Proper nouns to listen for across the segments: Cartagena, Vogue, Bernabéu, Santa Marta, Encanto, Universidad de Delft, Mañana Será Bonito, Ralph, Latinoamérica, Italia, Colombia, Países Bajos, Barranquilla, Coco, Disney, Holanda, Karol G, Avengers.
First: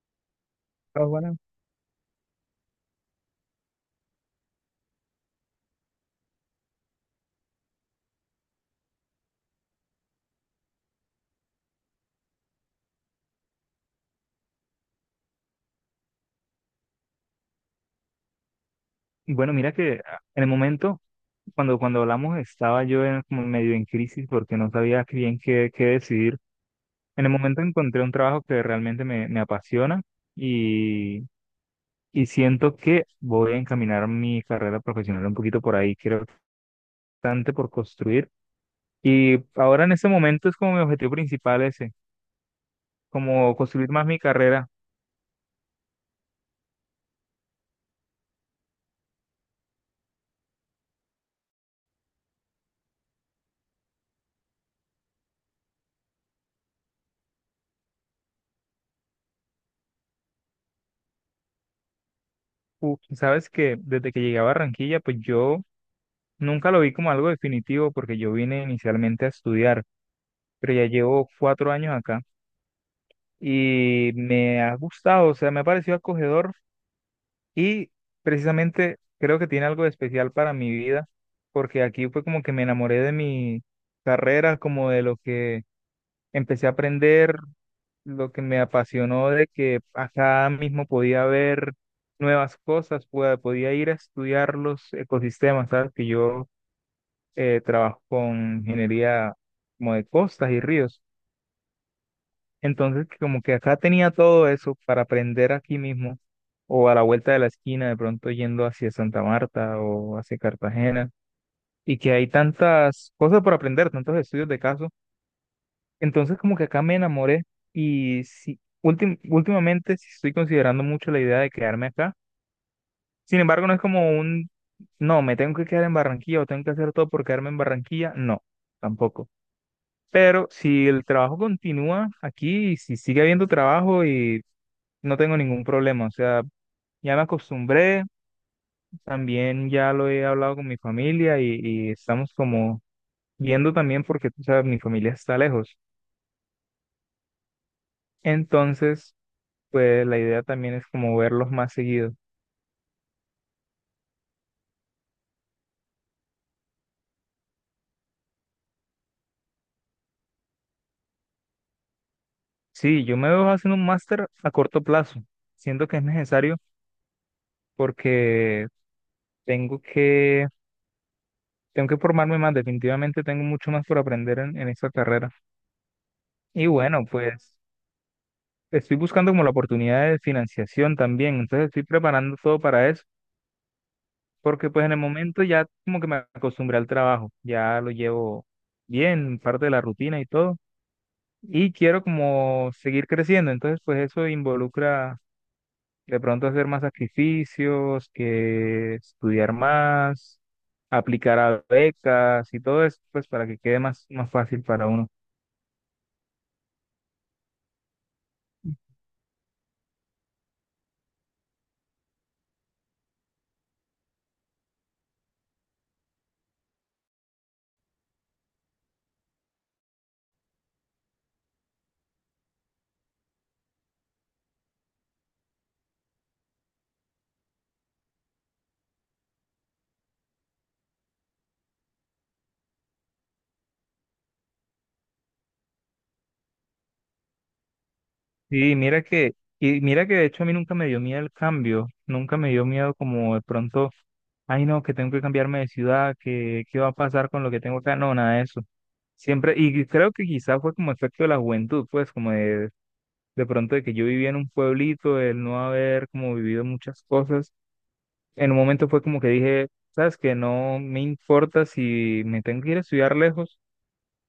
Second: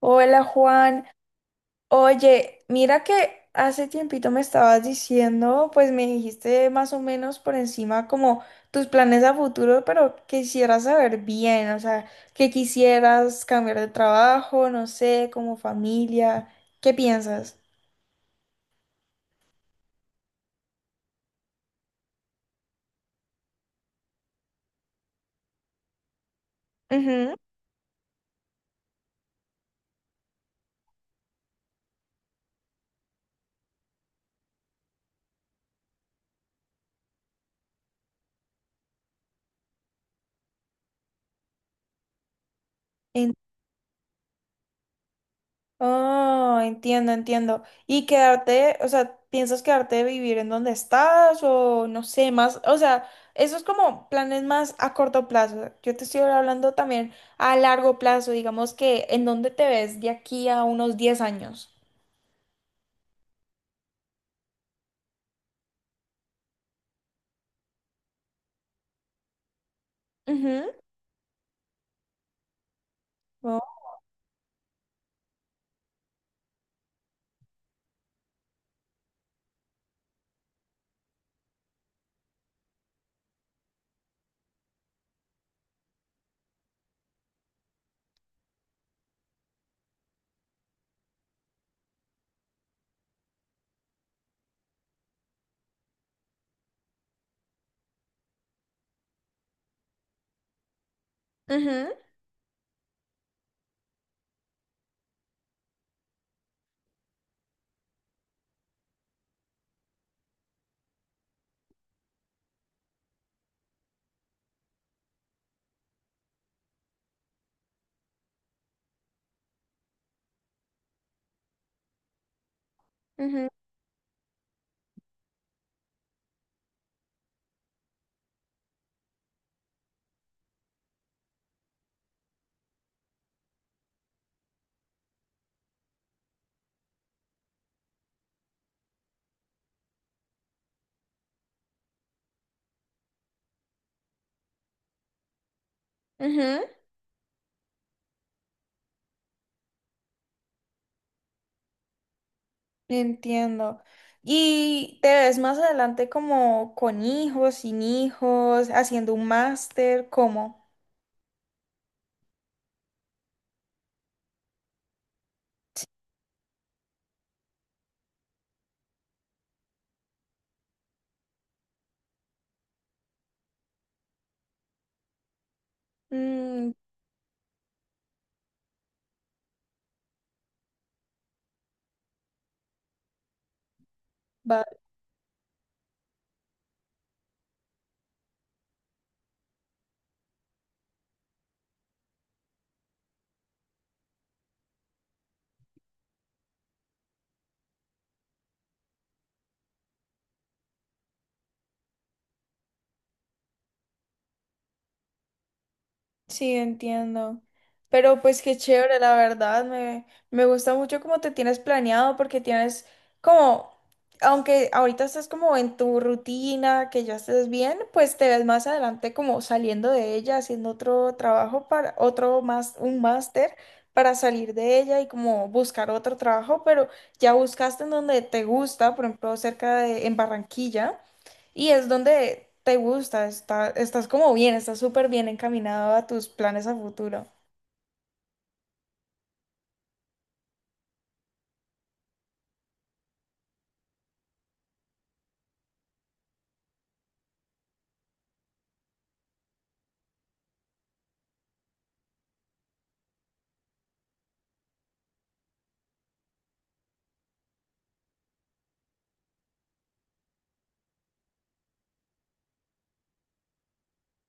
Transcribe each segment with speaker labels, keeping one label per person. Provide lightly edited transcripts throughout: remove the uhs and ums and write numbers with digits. Speaker 1: Hola
Speaker 2: Ah,
Speaker 1: Juan,
Speaker 2: bueno.
Speaker 1: oye, mira que hace tiempito me estabas diciendo, pues me dijiste más o menos por encima como tus planes a futuro, pero quisiera saber bien, o sea, que quisieras cambiar de trabajo, no sé, como familia, ¿qué piensas?
Speaker 2: Bueno, mira que en el momento, cuando hablamos, estaba yo en, como medio en crisis porque no sabía qué decidir. En el
Speaker 1: Ujú.
Speaker 2: momento encontré un trabajo que realmente me apasiona y, y siento que voy a encaminar mi carrera profesional un poquito por ahí. Creo que bastante por construir. Y ahora en este momento es como mi objetivo principal ese, como construir más mi carrera.
Speaker 1: Oh, entiendo, entiendo. ¿Y quedarte, o sea, piensas quedarte de vivir en donde estás o no sé, más, o sea, eso es como planes más a corto plazo. Yo te estoy hablando también a largo plazo, digamos que en dónde te ves de aquí a unos 10 años.
Speaker 2: Sabes que desde que llegué a Barranquilla, pues yo nunca lo vi como algo definitivo porque yo vine inicialmente a estudiar.
Speaker 1: Ujú,
Speaker 2: Pero ya llevo 4 años acá
Speaker 1: oh,
Speaker 2: y me ha gustado, o sea, me ha parecido acogedor y precisamente creo que tiene algo de especial para mi vida, porque aquí fue como que me enamoré de mi carrera, como de lo que empecé a aprender, lo que me apasionó de que acá mismo podía ver nuevas cosas, podía ir a estudiar los ecosistemas, ¿sabes? Que yo trabajo con ingeniería como de costas y ríos.
Speaker 1: ujú,
Speaker 2: Entonces, como que acá tenía todo eso para aprender aquí mismo, o a la vuelta de la esquina, de pronto yendo hacia Santa Marta o hacia Cartagena, y que hay tantas cosas por aprender, tantos estudios de caso. Entonces, como que acá me enamoré y sí, últimamente sí estoy considerando mucho la idea de quedarme acá. Sin
Speaker 1: ujú,
Speaker 2: embargo, no es como no, me tengo que quedar en Barranquilla o tengo que hacer todo por quedarme en Barranquilla, no, tampoco. Pero si el trabajo continúa aquí, y si sigue habiendo trabajo y no tengo ningún problema, o sea, ya me acostumbré, también ya lo he hablado con mi familia y estamos como viendo también porque, tú sabes, mi familia está lejos.
Speaker 1: ujú.
Speaker 2: Entonces, pues la idea también es como verlos más seguido.
Speaker 1: Entiendo. ¿Y te ves más adelante como con hijos, sin hijos, haciendo un máster, cómo?
Speaker 2: Sí, yo me veo haciendo un máster a corto plazo. Siento que es necesario porque tengo que, tengo que formarme más, definitivamente tengo mucho más por aprender en esta carrera. Y
Speaker 1: Mm,
Speaker 2: bueno, pues estoy buscando como la oportunidad de financiación también, entonces estoy preparando todo para eso.
Speaker 1: va.
Speaker 2: Porque pues en el momento ya como que me acostumbré al trabajo, ya lo llevo bien, parte de la rutina y todo, y quiero como seguir creciendo, entonces pues eso involucra de pronto hacer más sacrificios, que estudiar más, aplicar a becas y todo eso, pues para que quede más, más fácil para uno.
Speaker 1: Sí, entiendo. Pero pues qué chévere, la verdad. Me gusta mucho cómo te tienes planeado porque tienes como, aunque ahorita estés como en tu rutina, que ya estés bien, pues te ves más adelante como saliendo de ella, haciendo otro trabajo para otro más, un máster para salir de ella y como buscar otro trabajo, pero ya buscaste en donde te gusta, por ejemplo, cerca de, en Barranquilla. Y es donde te gusta, está, estás como bien, estás súper bien encaminado a tus planes a futuro.
Speaker 2: Sí, mira que de hecho a mí nunca me dio miedo el cambio, nunca me dio miedo como de pronto, ay no, que tengo que cambiarme de ciudad, que qué va a pasar con lo que tengo acá, no, nada de eso. Siempre, y creo que quizás fue como efecto de la juventud, pues como de pronto de que yo vivía en un pueblito, el no haber como vivido muchas cosas, en un momento fue como que dije, sabes que no me importa si me tengo que ir a estudiar lejos,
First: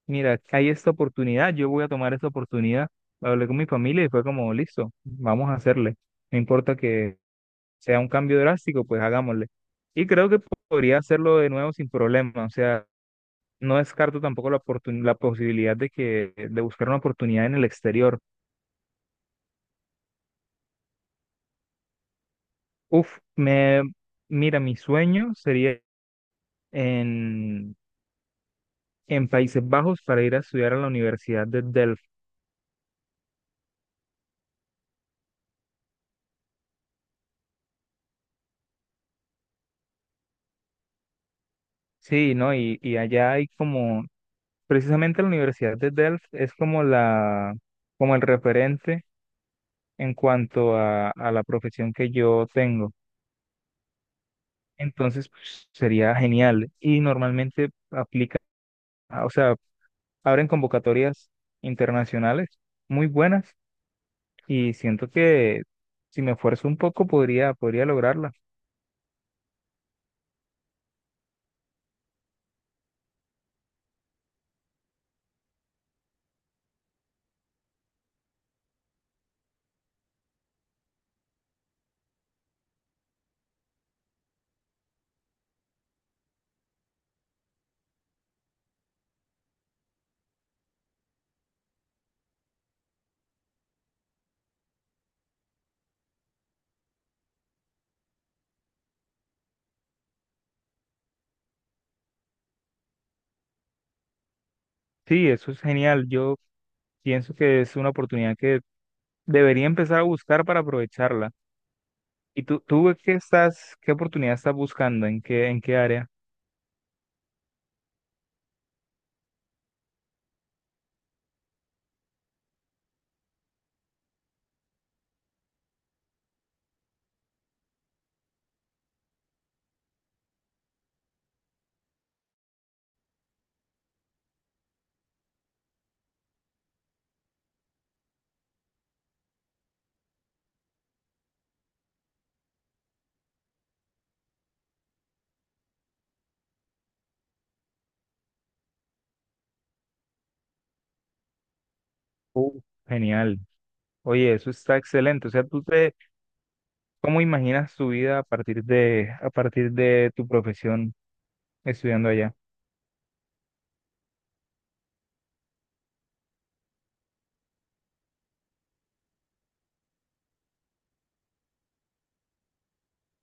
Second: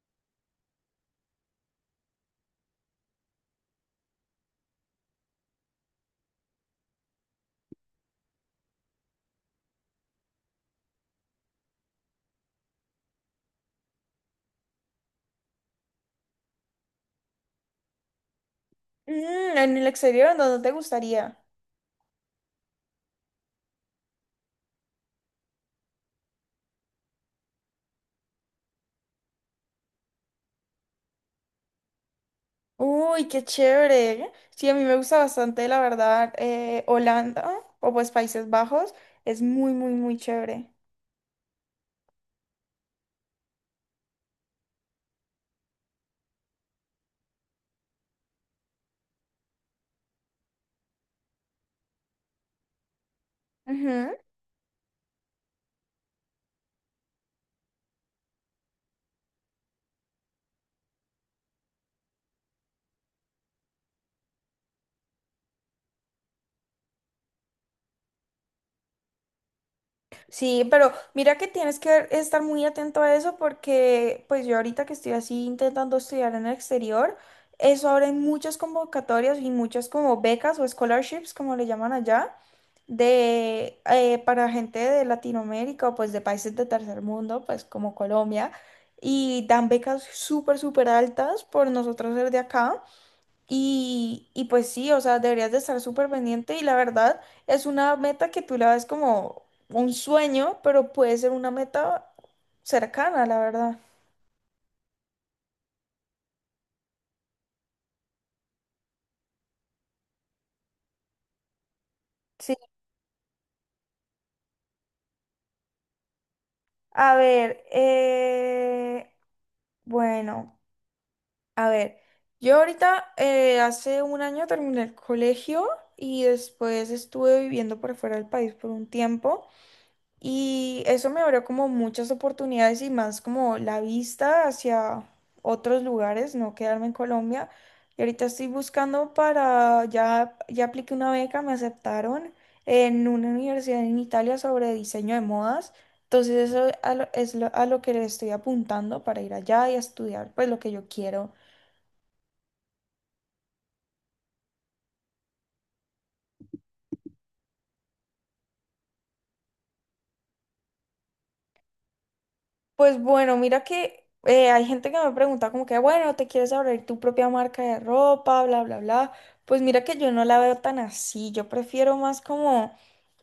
Speaker 2: mira, hay esta oportunidad, yo voy a tomar esta oportunidad. Hablé con mi familia y fue como, listo, vamos a hacerle. No importa que sea un cambio drástico, pues hagámosle. Y creo que podría hacerlo de nuevo sin problema. O sea, no descarto tampoco la posibilidad de que de buscar una oportunidad en el exterior.
Speaker 1: Mm, en el exterior, ¿en dónde te gustaría?
Speaker 2: Uf, me mira, mi sueño sería en, en Países Bajos para ir a estudiar a la Universidad de Delft.
Speaker 1: Uy, qué chévere. Sí, a mí me gusta bastante, la verdad, Holanda o pues Países Bajos. Es muy, muy, muy chévere.
Speaker 2: Sí, ¿no? Y allá hay como precisamente la Universidad de Delft es como como el referente en cuanto a la profesión que yo tengo.
Speaker 1: Ujú.
Speaker 2: Entonces, pues, sería genial. Y normalmente aplica, o sea, abren convocatorias internacionales muy buenas y siento que si me esfuerzo un poco podría lograrla.
Speaker 1: Sí, pero mira que tienes que estar muy atento a eso porque pues yo ahorita que estoy así intentando estudiar en el exterior, eso ahora hay muchas convocatorias y muchas como becas o scholarships, como le llaman allá, de para gente de Latinoamérica o pues de países de tercer mundo, pues como Colombia, y dan becas súper, súper altas por nosotros ser de acá. Y pues sí, o sea, deberías de estar súper pendiente y la verdad es una meta que tú la ves como un sueño, pero puede ser una meta cercana, la verdad.
Speaker 2: Sí, eso es genial. Yo pienso que es una oportunidad que debería empezar a buscar para aprovecharla. ¿Y
Speaker 1: Sí.
Speaker 2: tú qué oportunidad estás buscando? ¿En qué área?
Speaker 1: A ver, bueno, a ver, yo ahorita hace un año terminé el colegio y después estuve viviendo por fuera del país por un tiempo. Y eso me abrió como muchas oportunidades y más como la vista hacia otros lugares, no quedarme en Colombia. Y ahorita estoy buscando para, ya apliqué una beca, me aceptaron en una universidad en Italia sobre diseño de modas. Entonces eso a lo que le estoy apuntando para ir allá y estudiar pues lo que yo quiero.
Speaker 2: Uh, Genial. Oye, eso está excelente. O sea, cómo imaginas tu vida a partir de tu profesión estudiando allá?
Speaker 1: Pues bueno, mira que hay gente que me pregunta como que, bueno, ¿te quieres abrir tu propia marca de ropa, bla, bla, bla? Pues mira que yo no la veo tan así, yo prefiero más como,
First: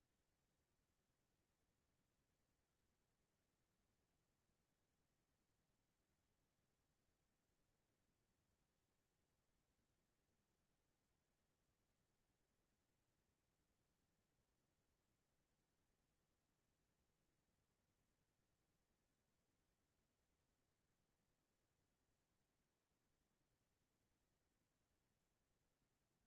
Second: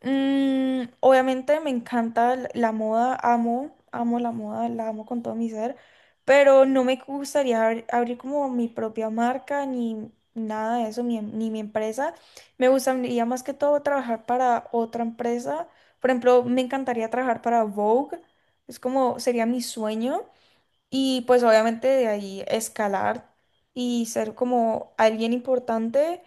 Speaker 1: obviamente me encanta la moda, amo, amo la moda, la amo con todo mi ser, pero no me gustaría abrir como mi propia marca ni nada de eso, ni mi empresa. Me gustaría más que todo trabajar para otra empresa. Por ejemplo, me encantaría trabajar para Vogue. Es como sería mi sueño y pues obviamente de ahí escalar y ser como alguien importante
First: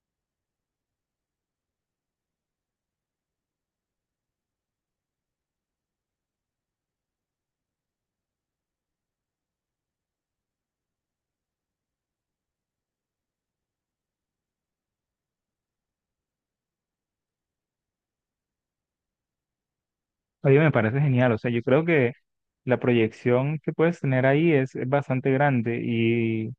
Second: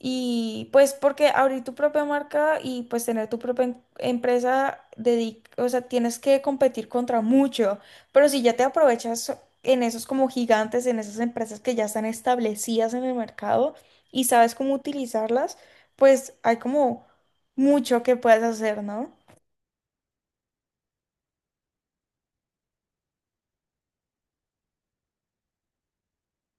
Speaker 1: y pues porque abrir tu propia marca y pues tener tu propia empresa, o sea, tienes que competir contra mucho, pero si ya te aprovechas en esos como gigantes, en esas empresas que ya están establecidas en el mercado y sabes cómo utilizarlas, pues hay como mucho que puedes hacer, ¿no?
Speaker 2: Oye, me parece genial. O sea, yo creo que la proyección que puedes tener ahí es bastante grande y,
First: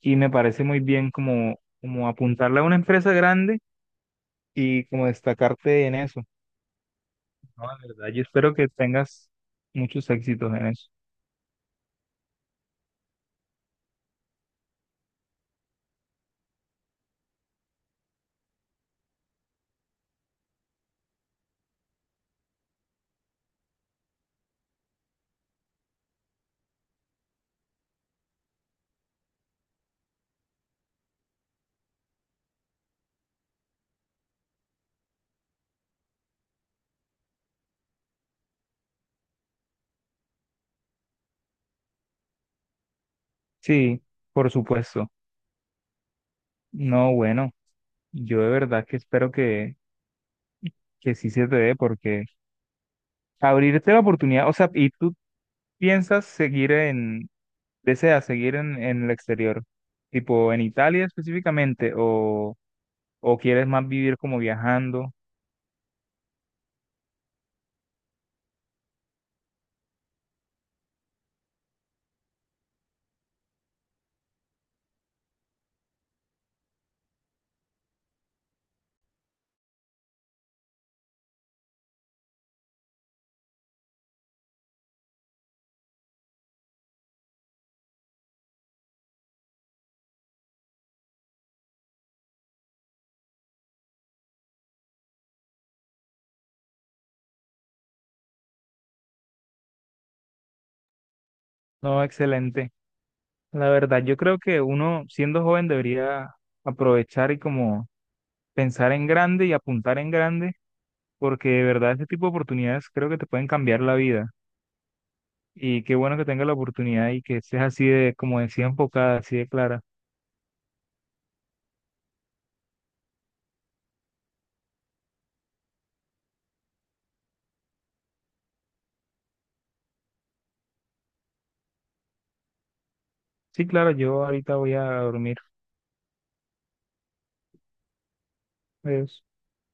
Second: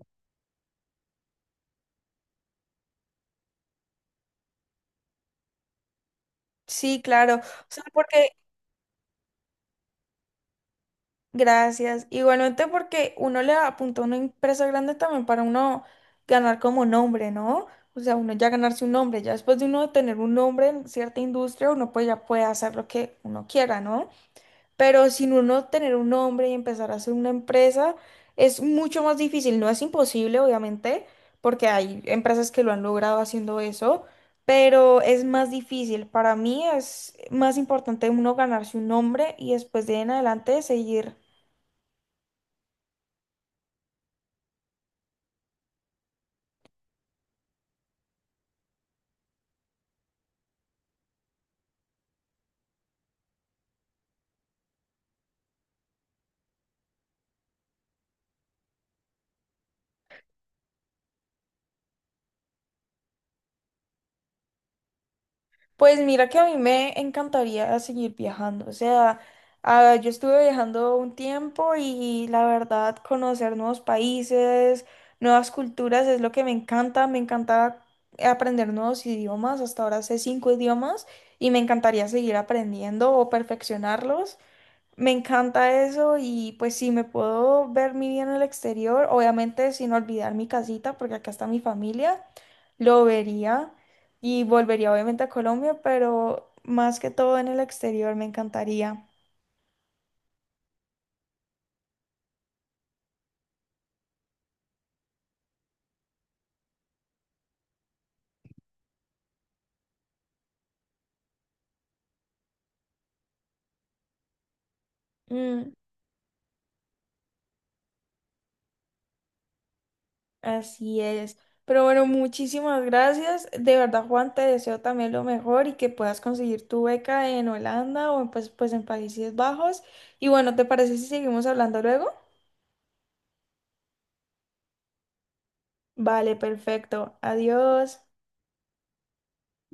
Speaker 2: y me parece muy bien como, como apuntarle a una empresa grande y como destacarte en eso.
Speaker 1: Sí, claro. O
Speaker 2: No, la
Speaker 1: sea,
Speaker 2: verdad, yo
Speaker 1: porque
Speaker 2: espero que tengas muchos éxitos en eso.
Speaker 1: Gracias. Igualmente porque uno le apunta una empresa grande también para uno ganar como nombre, ¿no? O sea, uno ya ganarse un nombre, ya después de uno tener un nombre en cierta industria, uno pues ya puede hacer lo que uno quiera, ¿no? Pero sin uno tener un nombre y empezar a hacer una empresa, es mucho más difícil. No es imposible, obviamente, porque hay empresas que lo han logrado haciendo eso, pero es más difícil. Para mí es más importante uno ganarse un nombre y después de ahí en adelante seguir.
Speaker 2: Sí, por supuesto. No, bueno, yo de verdad que espero que sí se te dé porque abrirte la oportunidad, o sea, y tú piensas deseas seguir en el exterior, tipo en Italia específicamente, o quieres más vivir como viajando.
Speaker 1: Pues mira que a mí me encantaría seguir viajando, o sea, ah, yo estuve viajando un tiempo y la verdad conocer nuevos países, nuevas culturas es lo que me encanta aprender nuevos idiomas, hasta ahora sé cinco idiomas y me encantaría seguir aprendiendo o perfeccionarlos. Me encanta eso y pues sí, me puedo ver mi vida en el exterior, obviamente sin olvidar mi casita, porque acá está mi familia, lo vería y volvería obviamente a Colombia, pero más que todo en el exterior me encantaría.
Speaker 2: No, excelente. La verdad, yo creo que uno siendo joven debería aprovechar y como pensar en grande y apuntar en grande, porque de verdad este tipo de oportunidades creo que te pueden cambiar la vida.
Speaker 1: Mm,
Speaker 2: Y qué bueno que tenga la oportunidad y que estés así de, como decía, enfocada, así de clara.
Speaker 1: Así es. Pero bueno, muchísimas gracias. De verdad, Juan, te deseo también lo mejor y que puedas conseguir tu beca en Holanda o en, pues en Países Bajos. Y bueno, ¿te parece si seguimos hablando luego?
Speaker 2: Sí, claro, yo ahorita voy a dormir.
Speaker 1: Vale, perfecto. Adiós.
Speaker 2: Adiós.